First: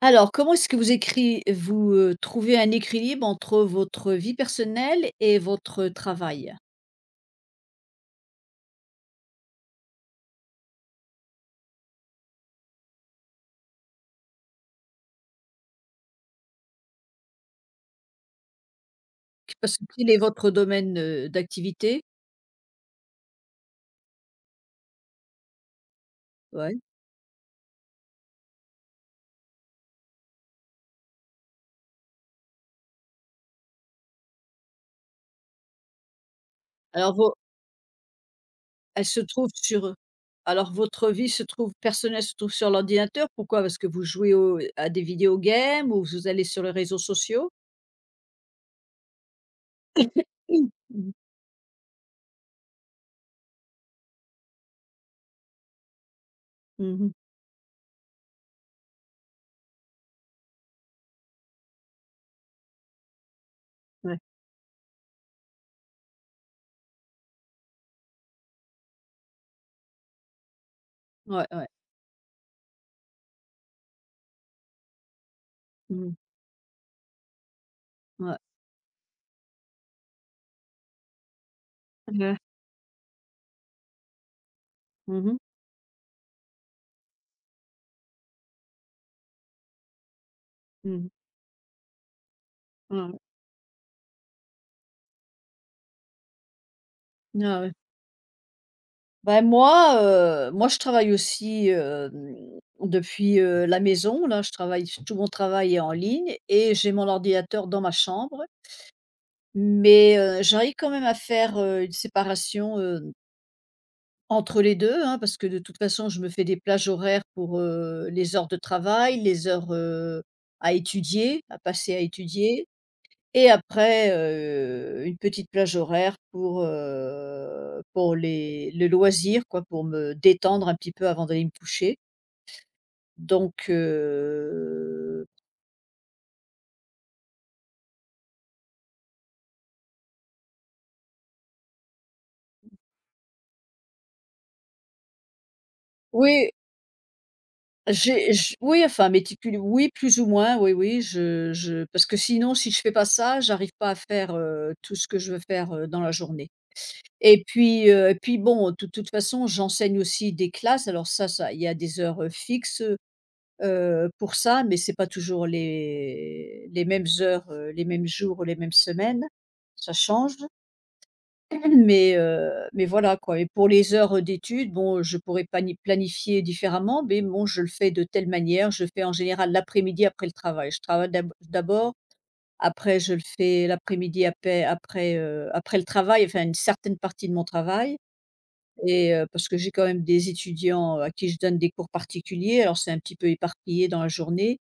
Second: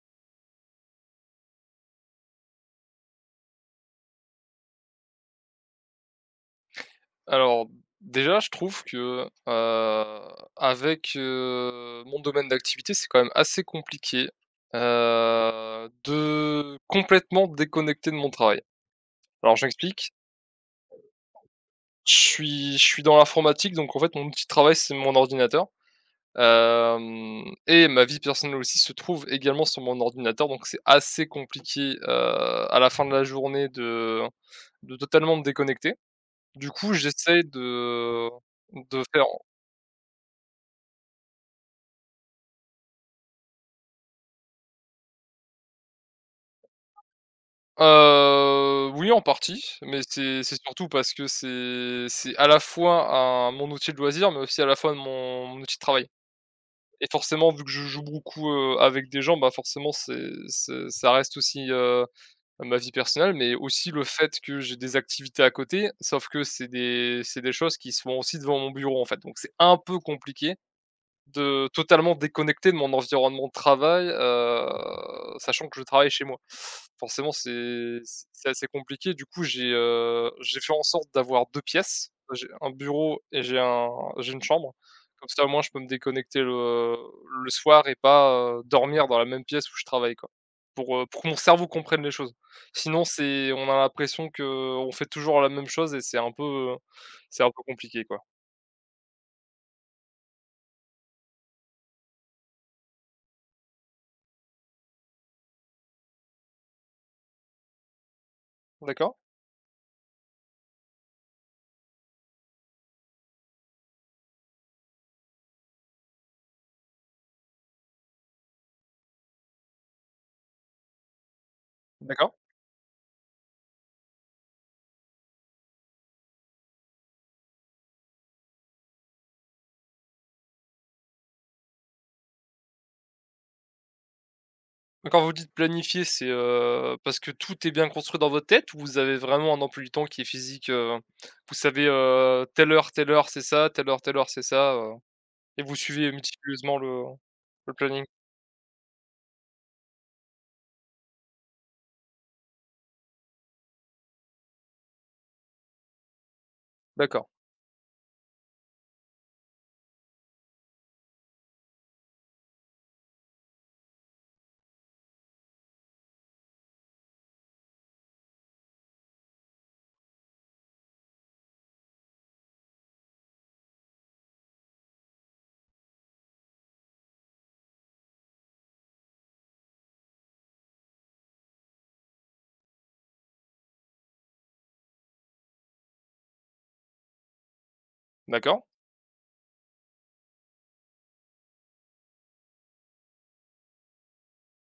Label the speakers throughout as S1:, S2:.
S1: Alors, comment est-ce que vous trouvez un équilibre entre votre vie personnelle et votre travail?
S2: Alors, déjà, je trouve que, avec, mon domaine d'activité, c'est quand même assez compliqué, de complètement déconnecter de mon travail. Alors je
S1: Parce qu'il
S2: m'explique,
S1: est votre domaine, d'activité?
S2: je suis dans l'informatique, donc en fait, mon outil de travail, c'est mon ordinateur,
S1: Ouais.
S2: hem et ma vie personnelle aussi se trouve également sur mon ordinateur, donc c'est assez compliqué, à la fin de la journée de totalement me déconnecter. Du coup,
S1: Alors vo
S2: j'essaie de
S1: elle se
S2: faire.
S1: trouve sur, alors votre vie se trouve personnelle se trouve sur l'ordinateur, pourquoi? Parce que vous jouez au à des video games ou vous allez sur les réseaux sociaux?
S2: Oui en partie, mais c'est
S1: Mmh
S2: surtout parce
S1: mh.
S2: que c'est à la fois un mon outil de loisir, mais aussi à la fois mon outil de travail et
S1: Mmh.
S2: forcément vu que je joue beaucoup, avec des gens, bah, forcément c'est ça reste aussi, ma vie personnelle, mais aussi le
S1: Ouais.
S2: fait que j'ai des activités à côté, sauf que c'est des choses qui sont aussi devant mon bureau, en fait, donc c'est un peu compliqué
S1: Ouais, ouais.
S2: de totalement déconnecter de mon environnement de travail, sachant que je travaille
S1: Mmh.
S2: chez moi. Forcément, c'est
S1: Ouais.
S2: c'est assez compliqué. Du coup, j'ai fait en sorte d'avoir 2 pièces.
S1: Mmh.
S2: J'ai un bureau et j'ai une chambre. Comme
S1: Mmh.
S2: ça, au moins, je peux me déconnecter le soir et pas, dormir dans la même pièce où je travaille, quoi. Pour que mon cerveau comprenne les choses.
S1: Ouais,
S2: Sinon,
S1: ouais.
S2: c'est on a l'impression qu'on fait toujours la même chose et c'est un
S1: Ah
S2: peu
S1: ouais.
S2: compliqué, quoi.
S1: Ben moi, je travaille aussi, depuis, la maison là, je travaille tout mon travail est en ligne et j'ai mon ordinateur dans ma chambre.
S2: D'accord,
S1: Mais, j'arrive quand même à faire, une séparation, entre les 2 hein, parce que de toute façon je me fais des plages horaires pour, les heures de travail, les heures, à étudier, à passer à
S2: d'accord.
S1: étudier. Et après, une petite plage horaire pour les le loisir quoi, pour me détendre un petit peu avant d'aller me coucher. Donc
S2: Quand
S1: heu,
S2: vous dites planifier, c'est, parce que tout est bien construit dans votre tête ou vous avez vraiment un emploi du temps qui est physique, Vous savez, telle heure, c'est ça, telle heure, c'est ça, et vous suivez
S1: oui,
S2: méticuleusement le planning?
S1: j'ai j oui, enfin, méticule oui, plus ou moins, oui, oui, je parce que sinon si je fais pas ça, j'arrive pas à faire, tout ce que je veux faire, dans la journée.
S2: D'accord,
S1: Et puis, bon, de toute façon, j'enseigne aussi des classes alors ça il y a des heures, fixes, pour ça, mais c'est pas toujours les mêmes heures, les mêmes jours les mêmes semaines. Ça change, mais voilà quoi et pour les heures d'études, bon, je pourrais pani planifier différemment, mais bon, je le fais de telle manière. Je fais en général l'après-midi après le travail. Je travaille d'abord, après je le fais l'après-midi après le travail, enfin une certaine partie de mon travail
S2: d'accord,
S1: et parce que j'ai quand même des étudiants à qui je donne des cours particuliers, alors c'est un petit peu éparpillé dans la journée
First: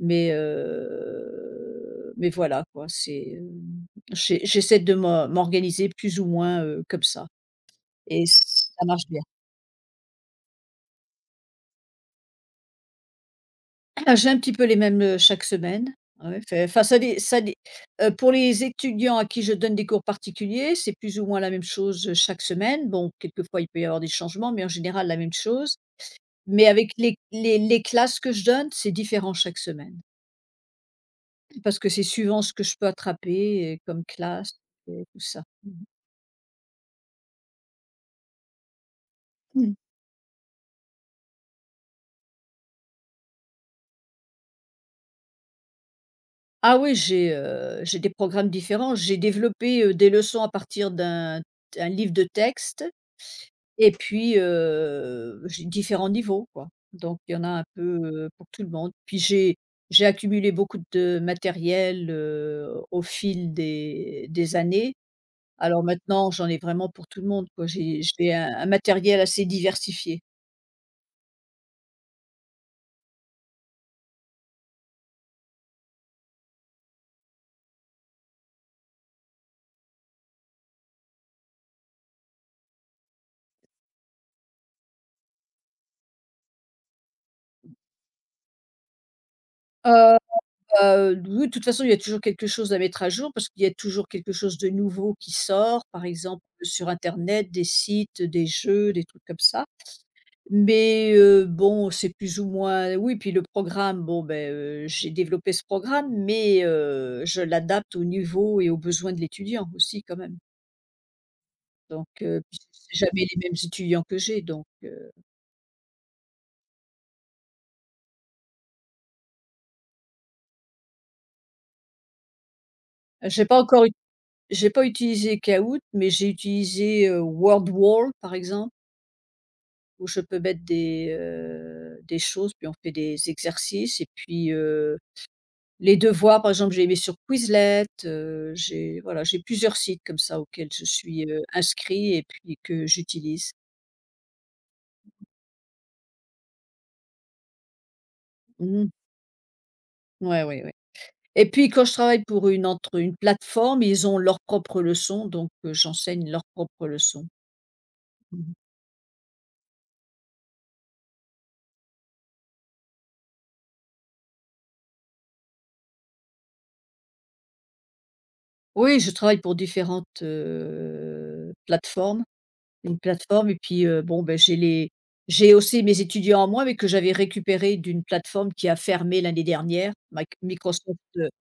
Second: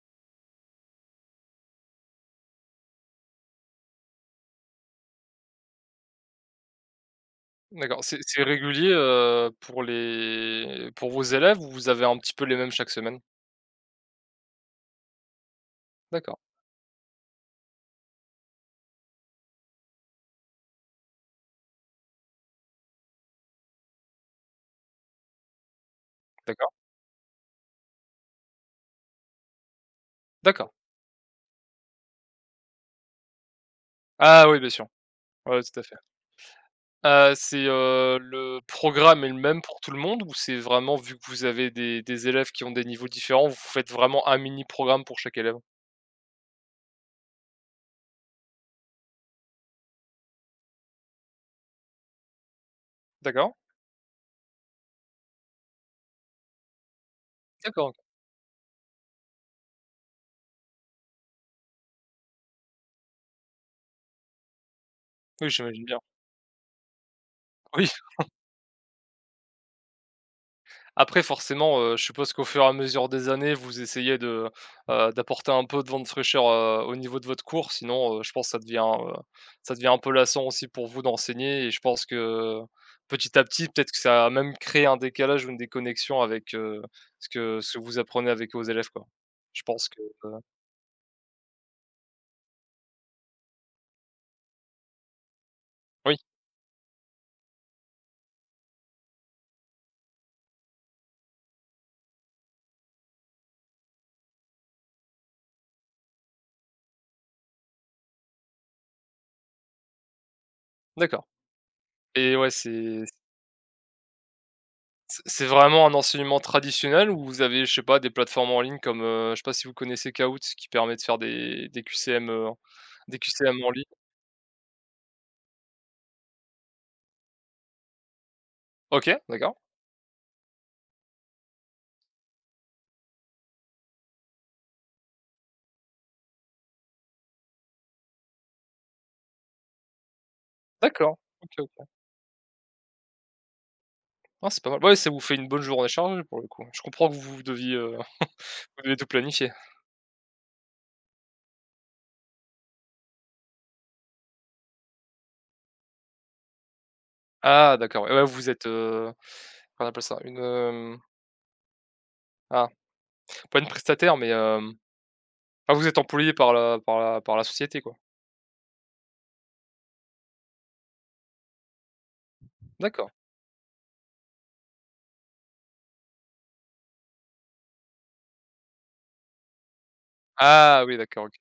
S1: mais voilà quoi, c'est, j'essaie de m'organiser plus ou moins, comme ça
S2: d'accord. C'est
S1: et
S2: c'est
S1: ça
S2: régulier,
S1: marche bien.
S2: pour vos élèves ou vous avez un petit peu les mêmes chaque semaine?
S1: Ah, j'ai un petit peu les mêmes, chaque semaine.
S2: D'accord,
S1: Ouais, fai enfin ça dé pour les étudiants à qui je donne des cours particuliers, c'est plus ou moins la même chose, chaque semaine. Bon, quelquefois, il peut y avoir des changements, mais en général, la même chose. Mais
S2: d'accord,
S1: avec les classes que je donne, c'est différent chaque semaine
S2: d'accord.
S1: parce que c'est suivant ce que je peux attraper et comme
S2: Ah oui,
S1: classe
S2: bien sûr.
S1: et tout ça.
S2: Ouais, ouais,
S1: Mmh.
S2: tout à fait. C'est, le programme est le même pour tout le monde ou c'est vraiment vu que vous avez des élèves qui ont des niveaux différents, vous faites vraiment un mini programme pour chaque élève?
S1: Ah oui, j'ai des programmes différents. J'ai développé, des leçons à partir d'un livre de texte
S2: D'accord,
S1: et puis, j'ai différents niveaux, quoi. Donc il y en a un peu,
S2: d'accord,
S1: pour tout le monde. Puis j'ai accumulé beaucoup de matériel, au fil des années.
S2: oui,
S1: Alors
S2: j'imagine bien.
S1: maintenant, j'en ai vraiment pour tout le monde, quoi.
S2: Oui.
S1: J'ai un matériel assez diversifié.
S2: Après forcément, je suppose qu'au fur et à mesure des années, vous essayez d'apporter un peu de vent de fraîcheur, au niveau de votre cours, sinon, je pense que ça devient un peu lassant aussi pour vous d'enseigner et je pense que, petit à petit, peut-être que ça a même créé un décalage ou une déconnexion avec, ce que vous apprenez avec vos élèves, quoi. Je pense que,
S1: Euh,
S2: heu
S1: oui, de toute façon, il y a toujours quelque chose à mettre à jour parce qu'il y a toujours quelque chose de nouveau qui sort, par
S2: oui,
S1: exemple, sur internet, des sites, des jeux, des trucs comme ça. Mais bon, c'est plus ou moins oui, puis le programme, bon, ben j'ai développé ce programme, mais je l'adapte au niveau et aux besoins de l'étudiant aussi quand même.
S2: d'accord et ouais,
S1: Puis c'est
S2: c'est.
S1: jamais les mêmes étudiants que j'ai,
S2: C'est vraiment un enseignement traditionnel ou vous avez, je sais pas, des plateformes en ligne comme, je sais pas si vous connaissez Kahoot qui permet de faire des QCM, des
S1: j'ai pas
S2: QCM en ligne?
S1: encore ut j'ai pas utilisé Kahoot, mais j'ai utilisé, WordWall, par exemple.
S2: OK, d'accord.
S1: Où je peux mettre des choses, puis on fait des exercices et puis, les devoirs, par exemple, j'ai mis sur Quizlet, j'ai voilà, j'ai plusieurs sites comme ça auxquels je
S2: D'accord.
S1: suis,
S2: OK, OK.
S1: inscrit et puis que j'utilise.
S2: Ah, c'est pas mal. Ouais, ça vous fait une bonne journée chargée pour le coup. Je comprends que vous deviez, vous
S1: Mmh.
S2: deviez tout planifier.
S1: Ouais, ouais, ouais et puis quand je travaille pour une entre une plateforme, ils ont leurs propres leçons, j'enseigne leurs propres leçons.
S2: Ah d'accord, ouais, ouais, vous
S1: Mmh.
S2: êtes, comment appelle ça? Une, ah, pas une prestataire mais, ah, vous êtes employé par la société quoi?
S1: Oui, je travaille pour différentes, plateformes. Une
S2: D'accord.
S1: plateforme et puis, bon, ben j'ai les j'ai aussi mes étudiants en moins, mais que j'avais récupéré d'une plateforme qui a fermé l'année dernière.
S2: Ah oui,
S1: Microsoft,
S2: d'accord, OK.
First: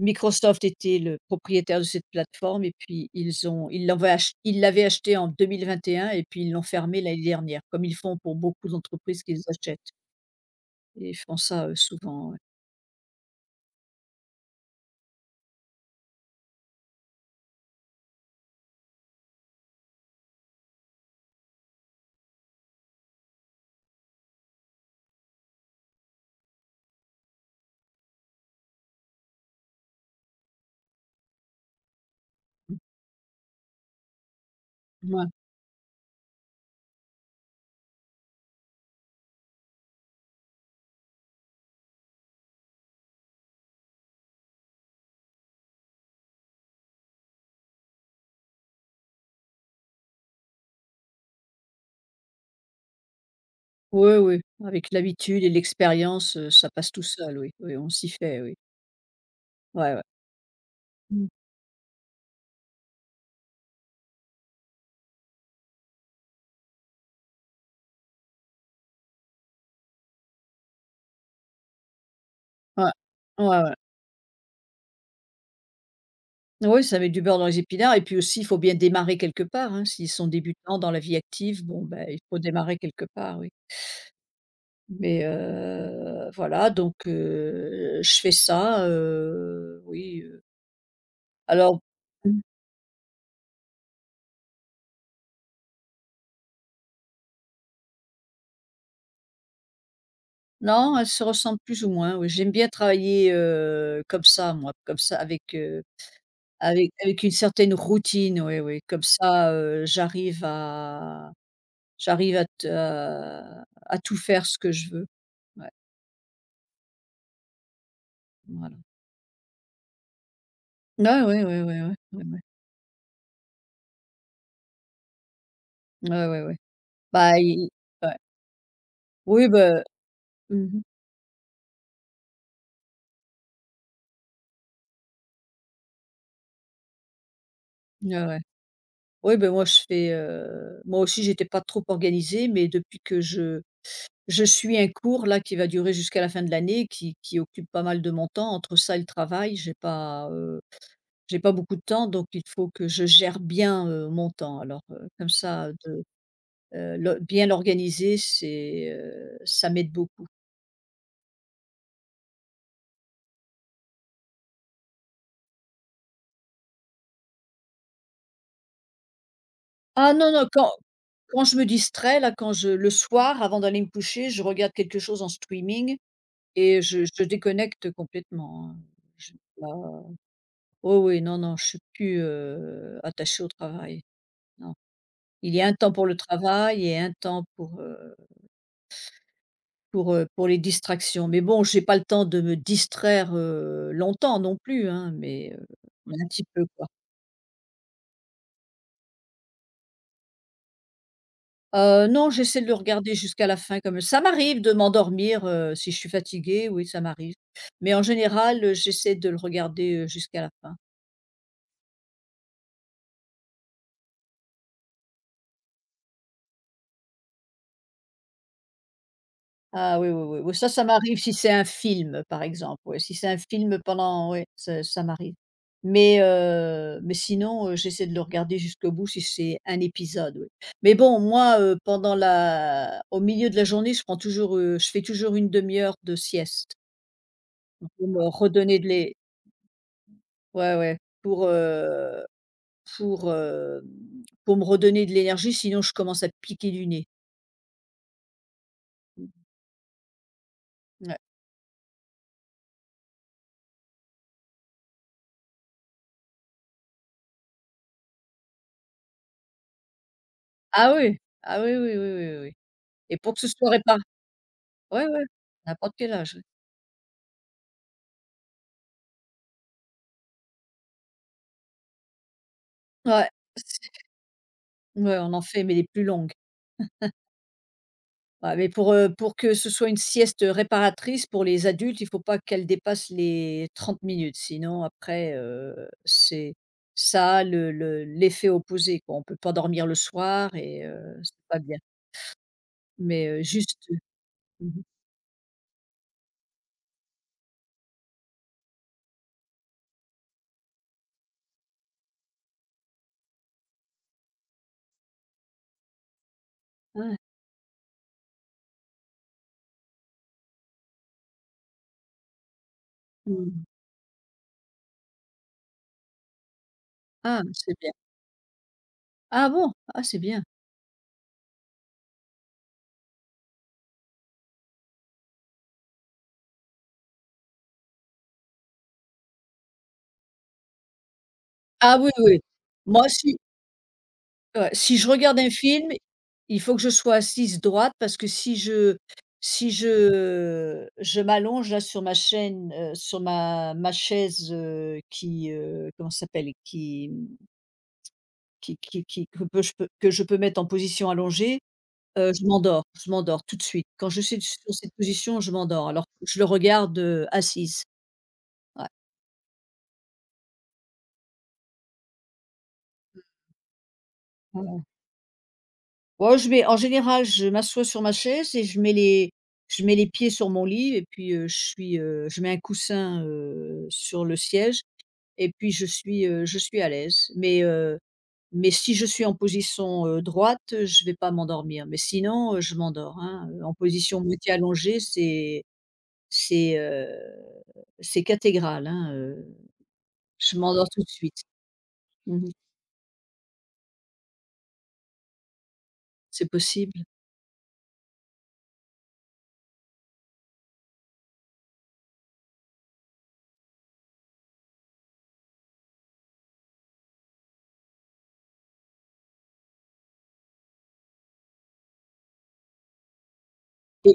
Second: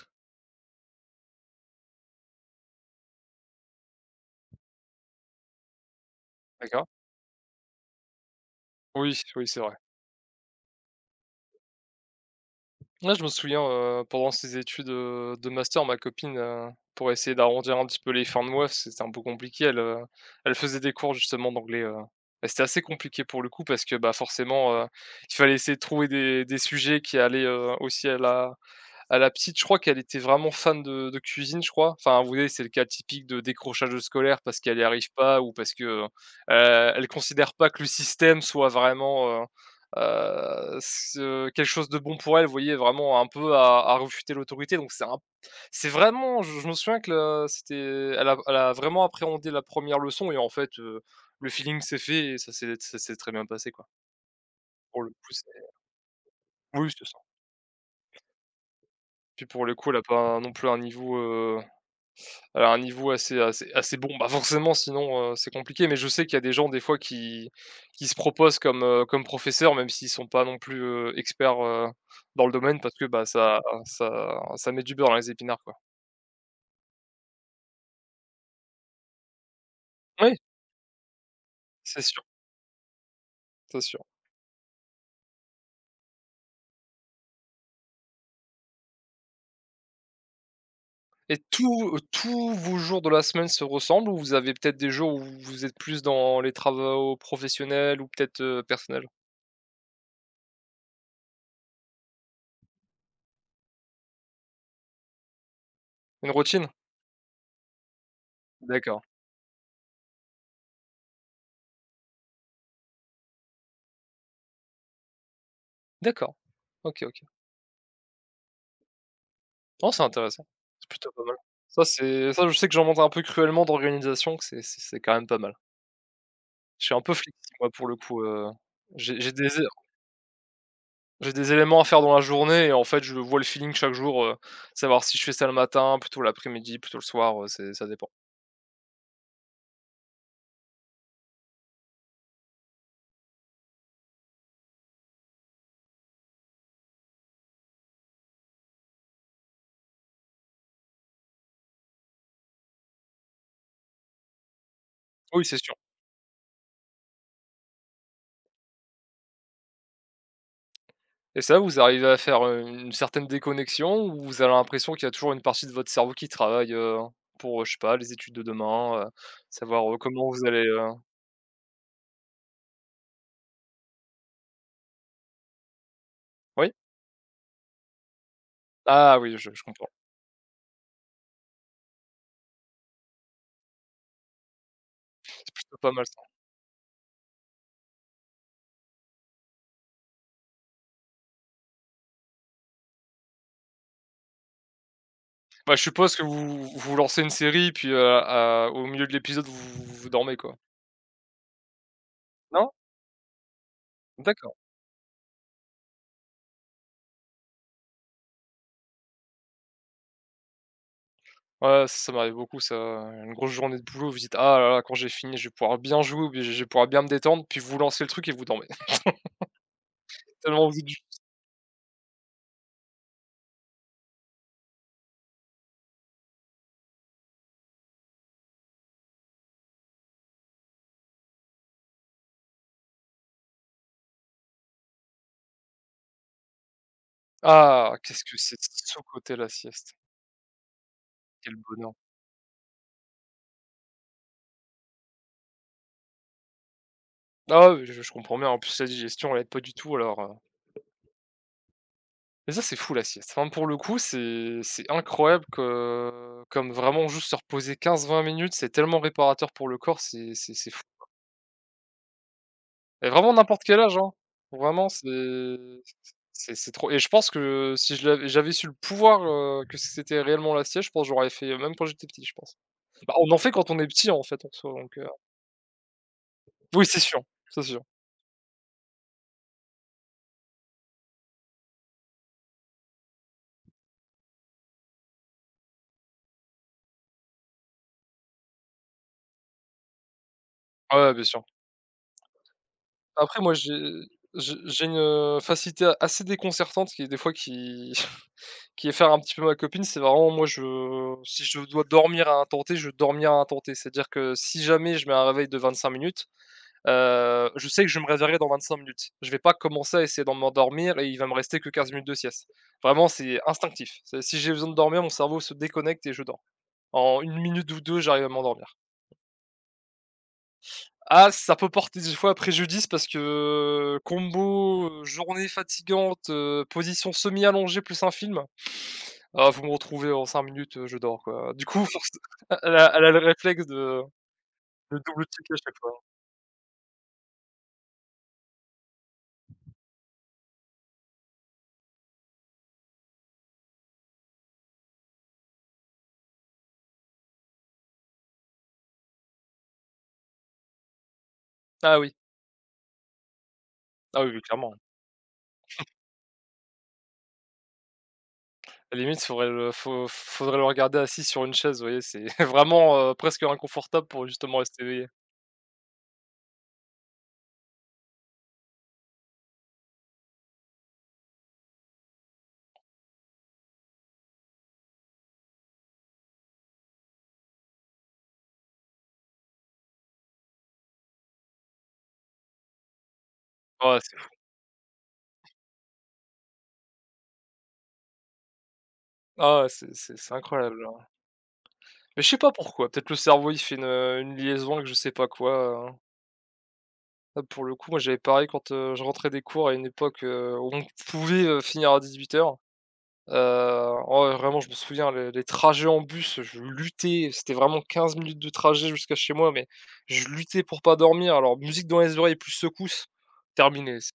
S1: Microsoft était le propriétaire de cette plateforme et puis ils l'avaient acheté en 2021 et puis ils l'ont
S2: D'accord.
S1: fermé l'année dernière, comme ils font pour beaucoup
S2: Oui,
S1: d'entreprises qu'ils
S2: oui, c'est vrai.
S1: achètent. Et ils font ça, souvent, ouais.
S2: Ouais, je me souviens, pendant ses études, de master, ma copine, pour essayer d'arrondir un petit peu les fins de mois, c'était un peu compliqué. Elle, elle faisait des cours justement d'anglais, bah, c'était assez compliqué pour le coup parce que, bah, forcément, il fallait essayer de trouver des sujets qui allaient, aussi à la petite, je crois qu'elle était vraiment fan de cuisine, je crois. Enfin, vous voyez, c'est le cas typique de décrochage scolaire parce qu'elle n'y arrive
S1: Mmh, ouais.
S2: pas ou parce que, elle considère pas que le système soit vraiment, ce quelque chose de bon pour elle. Vous voyez, vraiment un peu à refuter l'autorité donc c'est vraiment je me souviens que le c'était elle a vraiment appréhendé la première leçon et en fait, le feeling s'est fait et ça s'est très bien passé, quoi.
S1: Oui, oui, ouais, ouais, avec
S2: Pour le coup,
S1: l'habitude
S2: c'est
S1: et l'expérience, ça
S2: oui,
S1: passe tout
S2: c'est ça.
S1: seul, oui. Oui, on s'y fait, oui.
S2: Puis pour le coup,
S1: Ouais,
S2: elle a
S1: ouais.
S2: pas non plus un niveau,
S1: Mmh.
S2: alors un niveau assez bon, bah, forcément sinon, c'est compliqué, mais je sais qu'il y a des gens des fois qui se proposent comme, comme professeurs même s'ils sont pas non plus, experts, dans le domaine
S1: Ouais.
S2: parce que, bah,
S1: Ouais,
S2: ça
S1: ouais.
S2: met du beurre dans les épinards, quoi.
S1: Oui, ça met du beurre dans les épinards et puis aussi, il faut bien démarrer quelque part, hein. S'ils sont
S2: Oui,
S1: débutants dans la vie active, bon,
S2: c'est
S1: ben, il
S2: sûr,
S1: faut démarrer quelque part, oui.
S2: c'est sûr
S1: Mais voilà, je fais ça, oui,
S2: et
S1: alors
S2: tous,
S1: mmh,
S2: tous vos jours de la semaine se ressemblent ou vous avez peut-être des jours où vous êtes plus dans les travaux professionnels ou peut-être, personnels?
S1: non, elles se ressemblent plus ou moins, oui. J'aime bien travailler, comme ça, moi, comme ça, avec, heu,
S2: Une routine?
S1: avec avec une certaine routine, oui, oui. Comme
S2: D'accord,
S1: ça, j'arrive à j'arrive à te à tout faire ce que je veux. Ouais,
S2: d'accord. OK, OK.
S1: voilà.
S2: Non, c'est intéressant. C'est plutôt
S1: Ouais,
S2: pas mal.
S1: ouais, ouais, ouais,
S2: Ça,
S1: ouais. Ouais,
S2: c'est
S1: ouais.
S2: ça, je sais que j'en montre un peu cruellement d'organisation, que c'est quand même pas mal.
S1: Ouais, ouais, ouais.
S2: Je suis un peu
S1: Bah, i
S2: flexible moi pour le
S1: i ouais.
S2: coup, j'ai j'ai
S1: Oui,
S2: des é
S1: bah, mmh mh.
S2: j'ai des éléments à faire dans la journée et en fait, je vois le feeling chaque jour, savoir si je fais ça le matin, plutôt l'après-midi, plutôt le soir, c'est ça dépend.
S1: Ouais, ouais. Oui, bah, moi, je fais, moi aussi, j'étais pas trop organisée, mais depuis que je suis un cours, là, qui va durer jusqu'à la fin de l'année, qui occupe pas mal de mon temps. Entre ça et le travail, j'ai pas beaucoup de temps, donc il faut que je gère bien, mon temps. Alors, comme
S2: Oui, c'est
S1: ça,
S2: sûr
S1: de, le bien l'organiser, c'est, ça m'aide beaucoup.
S2: et ça, vous arrivez à faire, une certaine déconnexion ou vous avez l'impression qu'il y a toujours une partie de votre cerveau qui travaille, pour, je sais pas, les études de demain, savoir,
S1: Ah
S2: comment
S1: non,
S2: vous
S1: non,
S2: allez,
S1: quand Quand je me distrais, là, quand je le soir, avant d'aller me coucher, je regarde quelque chose en streaming
S2: oui?
S1: et je déconnecte complètement, hein.
S2: Ah
S1: Je
S2: oui, je
S1: là
S2: comprends.
S1: Oh oui, non, non, je suis plus, attachée au travail, non. Il y a un
S2: Plutôt pas
S1: temps
S2: mal.
S1: pour le travail et un temps pour, pour les distractions. Mais bon, j'ai pas le temps de me distraire, longtemps non plus, hein,
S2: Bah, je suppose
S1: mais
S2: que
S1: un petit peu,
S2: vous
S1: quoi.
S2: vous lancez une série, puis, à au milieu de l'épisode, vous dormez, quoi?
S1: Non, j'essaie de
S2: Non?
S1: le regarder jusqu'à la fin comme ça
S2: D'accord.
S1: m'arrive de m'endormir, si je suis fatiguée, oui, ça m'arrive. Mais en général, j'essaie de le regarder, jusqu'à la fin.
S2: Ouais, ça m'arrive beaucoup ça, une grosse journée de boulot, vous dites: «Ah là là, quand j'ai fini, je vais pouvoir bien jouer, puis je vais pouvoir bien me détendre», puis vous lancez le truc et vous dormez.
S1: Ah oui, oui, oui, oui,
S2: Tellement
S1: ça,
S2: vous
S1: ça
S2: êtes
S1: m'arrive si c'est un film, par exemple, ouais, si c'est un film pendant ouais, ça ça m'arrive. Mais sinon, j'essaie de le regarder jusqu'au bout si c'est un épisode, oui. Mais bon, moi, pendant la au milieu de la journée, je prends toujours, je fais toujours une demi heure de sieste
S2: ah,
S1: pour
S2: qu'est-ce
S1: me
S2: que c'est
S1: redonner de
S2: sous
S1: l'é
S2: côté la sieste,
S1: ouais, ouais. pour,
S2: quel bonheur.
S1: heu Pour, hem, pour me redonner de l'énergie, sinon je commence à piquer du nez.
S2: Ah oui, je comprends bien, en plus la
S1: Mmh,
S2: digestion, elle aide pas du tout alors,
S1: ouais.
S2: mais ça, c'est fou la sieste. Enfin, pour le coup, c'est incroyable que comme vraiment juste se reposer 15-20 minutes, c'est tellement réparateur pour le corps, c'est fou.
S1: Ah oui, ah oui, oui, oui, oui, oui
S2: Mais
S1: et
S2: vraiment
S1: pour que ce
S2: n'importe
S1: soit
S2: quel âge,
S1: répar
S2: hein. Vraiment,
S1: ouais, ouais,
S2: c'est
S1: n'importe quel âge, ouais.
S2: c'est c'est trop et je pense que si je l'av j'avais su le pouvoir, que c'était réellement la sieste, je pense j'aurais fait, même quand j'étais petit, je pense. Bah, on
S1: Ouais,
S2: en fait quand on est
S1: c'est
S2: petit, en fait, en soi, donc
S1: ouais, on en fait, mais les plus longues.
S2: oui, c'est sûr, c'est sûr.
S1: Ouais, mais pour que ce soit une sieste réparatrice pour les adultes, il ne faut pas qu'elle dépasse les 30 minutes, sinon après, c'est ça a le l'effet opposé, quoi. On ne peut pas dormir le soir et
S2: Ouais, ouais, bien
S1: c'est
S2: sûr.
S1: pas bien. Mais,
S2: Après moi, j'ai
S1: juste,
S2: j'ai
S1: mmh.
S2: j'ai une, facilité assez déconcertante qui, des fois, qui qui effare un petit peu ma copine. C'est vraiment moi, je si je dois dormir à un temps T, je vais dormir à un temps T. C'est-à-dire que si jamais je mets un réveil de 25 minutes.
S1: Ouais.
S2: Je sais que je vais me réveillerai dans 25 minutes. Je vais pas commencer à essayer d'en m'endormir et il va me rester que 15 minutes de sieste. Vraiment, c'est
S1: Mmh.
S2: instinctif. C'est si j'ai besoin de dormir, mon cerveau se déconnecte et je dors. En une
S1: Ah,
S2: minute
S1: c'est
S2: ou
S1: bien.
S2: 2, j'arrive à m'endormir.
S1: Ah bon? Ah, c'est bien.
S2: Ah, ça peut porter des fois à préjudice parce que combo, journée fatigante, position semi-allongée plus un film, ah vous me retrouvez en 5 minutes, je dors quoi. Du coup,
S1: Ah
S2: forc
S1: oui, oui.
S2: elle a elle
S1: Moi,
S2: a le
S1: si
S2: réflexe de
S1: Ouais,
S2: de
S1: si je
S2: double
S1: regarde un
S2: checker à chaque
S1: film,
S2: fois.
S1: il faut que je sois assise droite parce que si je m'allonge là sur ma chaîne, sur ma chaise, qui, comment ça s'appelle? Qui, mmh, qui que peux je peux que je peux mettre en position allongée,
S2: Ah oui,
S1: je m'endors tout de suite. Quand je
S2: ah oui,
S1: suis
S2: oui, clairement.
S1: sur cette position, je m'endors. Alors, je le regarde, assise.
S2: À la limite, faudrait le faut faudrait le regarder assis sur une chaise, vous voyez? C'est vraiment, presque inconfortable pour justement rester
S1: Ouais.
S2: éveillé.
S1: Bon, je mets en général, je m'assois sur ma chaise et je mets les pieds sur mon lit et puis, je suis, je mets un coussin, sur le siège et puis je suis à l'aise. Mais si je suis en position, droite, je vais pas m'endormir. Mais sinon, je m'endors, hein, en
S2: Ah ouais, c'est
S1: position moitié allongée, c'est c'est, heu, c'est, cathédrale hein,
S2: c'est
S1: je
S2: incroyable,
S1: m'endors tout
S2: hein.
S1: de suite.
S2: Mais je sais
S1: Mmh.
S2: pas pourquoi, peut-être le cerveau, il fait une liaison que je sais pas quoi, hein.
S1: C'est possible.
S2: Là, pour le coup, moi, j'avais pareil quand, je rentrais des cours à une époque, où on pouvait, finir à 18:00. Heu, oh ouais, vraiment, je me souviens les trajets en bus, je luttais, c'était vraiment 15 minutes de trajet jusqu'à chez moi, mais je luttais pour pas dormir. Alors musique dans les oreilles plus secousses, terminé. C'est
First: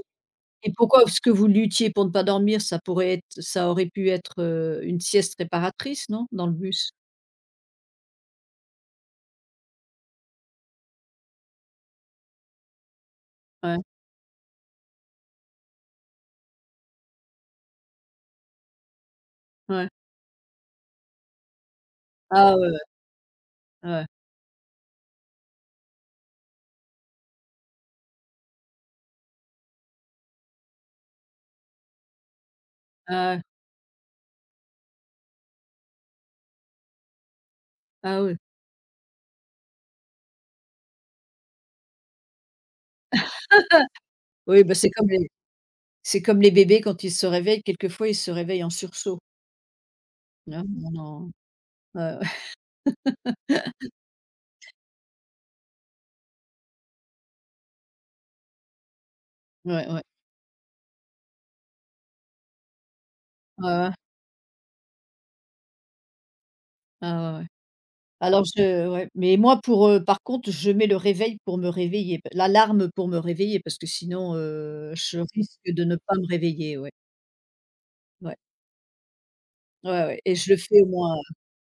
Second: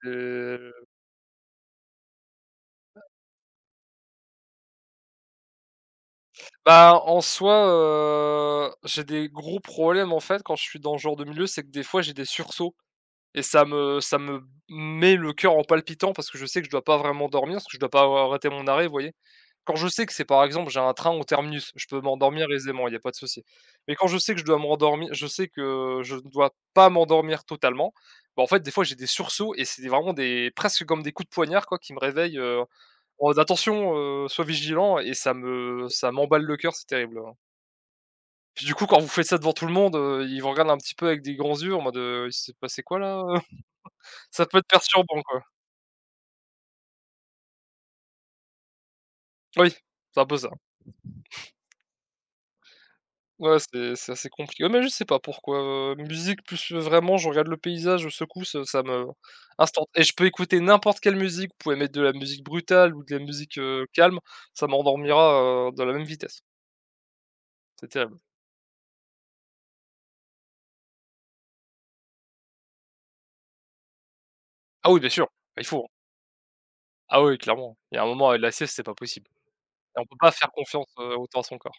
S1: Et pourquoi est-ce que vous luttiez pour ne pas dormir? Ça pourrait être ça aurait pu être, une sieste réparatrice, non? Dans le bus?
S2: Bah, en soi, j'ai des gros problèmes, en fait, quand je suis dans ce genre de milieu, c'est que des fois, j'ai des sursauts et ça
S1: Ouais,
S2: me ça me met le cœur en palpitant parce que je sais que je dois pas vraiment dormir, parce que je dois pas arrêter mon arrêt, vous voyez? Quand je
S1: ouais.
S2: sais que c'est, par exemple, j'ai un train au terminus, je peux m'endormir
S1: Ah ouais,
S2: aisément, il y a pas de souci.
S1: ouais,
S2: Mais
S1: ouais.
S2: quand je sais que je dois m'endormir je sais que je ne dois pas m'endormir totalement, bah, en fait, des fois, j'ai des sursauts et c'est vraiment des presque comme des coups de poignard, quoi, qui me réveillent,
S1: Ah
S2: oh
S1: ouais,
S2: attention, sois vigilant et ça m'emballe le cœur, c'est terrible, hein.
S1: ah oui.
S2: Puis du coup, quand vous faites ça devant tout le monde, ils vous regardent un petit peu avec des grands yeux en mode, «Il s'est passé quoi là, ça peut
S1: Oui,
S2: être
S1: bah,
S2: perturbant, quoi.
S1: c'est comme les bébés quand ils se réveillent, quelquefois ils se réveillent en sursaut.
S2: Oui, c'est un peu ça.
S1: Hein, on en ouais, ouais.
S2: Ouais, c'est assez compliqué. Ouais, mais je sais pas pourquoi, musique plus, vraiment je regarde le paysage, je secousse, ça me instant
S1: Ouais,
S2: et
S1: ouais.
S2: je peux écouter n'importe quelle musique, vous pouvez mettre de la musique brutale ou de la musique,
S1: Ouais, ouais.
S2: calme, ça m'endormira, de la même vitesse.
S1: Ah ouais, ouais.
S2: C'est terrible.
S1: Alors je ouais, mais moi pour, par contre, je mets le réveil pour me réveiller, p l'alarme pour me réveiller parce que sinon,
S2: Ah oui, bien
S1: je
S2: sûr,
S1: risque
S2: il
S1: de
S2: faut, hein.
S1: ne pas me réveiller, ouais.
S2: Ah oui, clairement. Il y a un moment,
S1: Ouais,
S2: la sieste, c'est pas possible. Et on
S1: ouais,
S2: peut
S1: ouais
S2: pas
S1: et
S2: faire
S1: je le fais
S2: confiance,
S1: au moins
S2: autant à son corps.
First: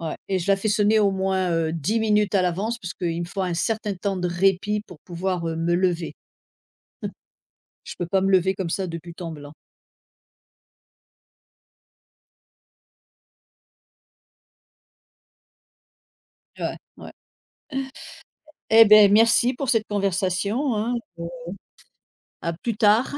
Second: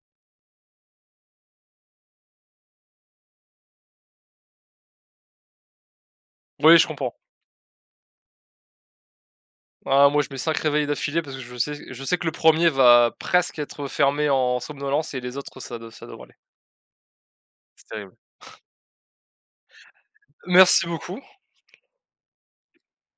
S1: ouais et je la fais sonner au moins, 10 minutes à l'avance parce qu'il me faut un certain temps de répit pour pouvoir, me lever.
S2: Oui, je comprends.
S1: Je peux pas me lever comme ça de but en blanc.
S2: Ah moi je mets 5 réveils d'affilée parce que je sais que le premier va presque être fermé en somnolence et les autres ça devrait aller.
S1: Ouais, ouais.
S2: C'est terrible.
S1: Eh beh, merci pour cette conversation,
S2: Merci
S1: hein,
S2: beaucoup.
S1: à plus tard.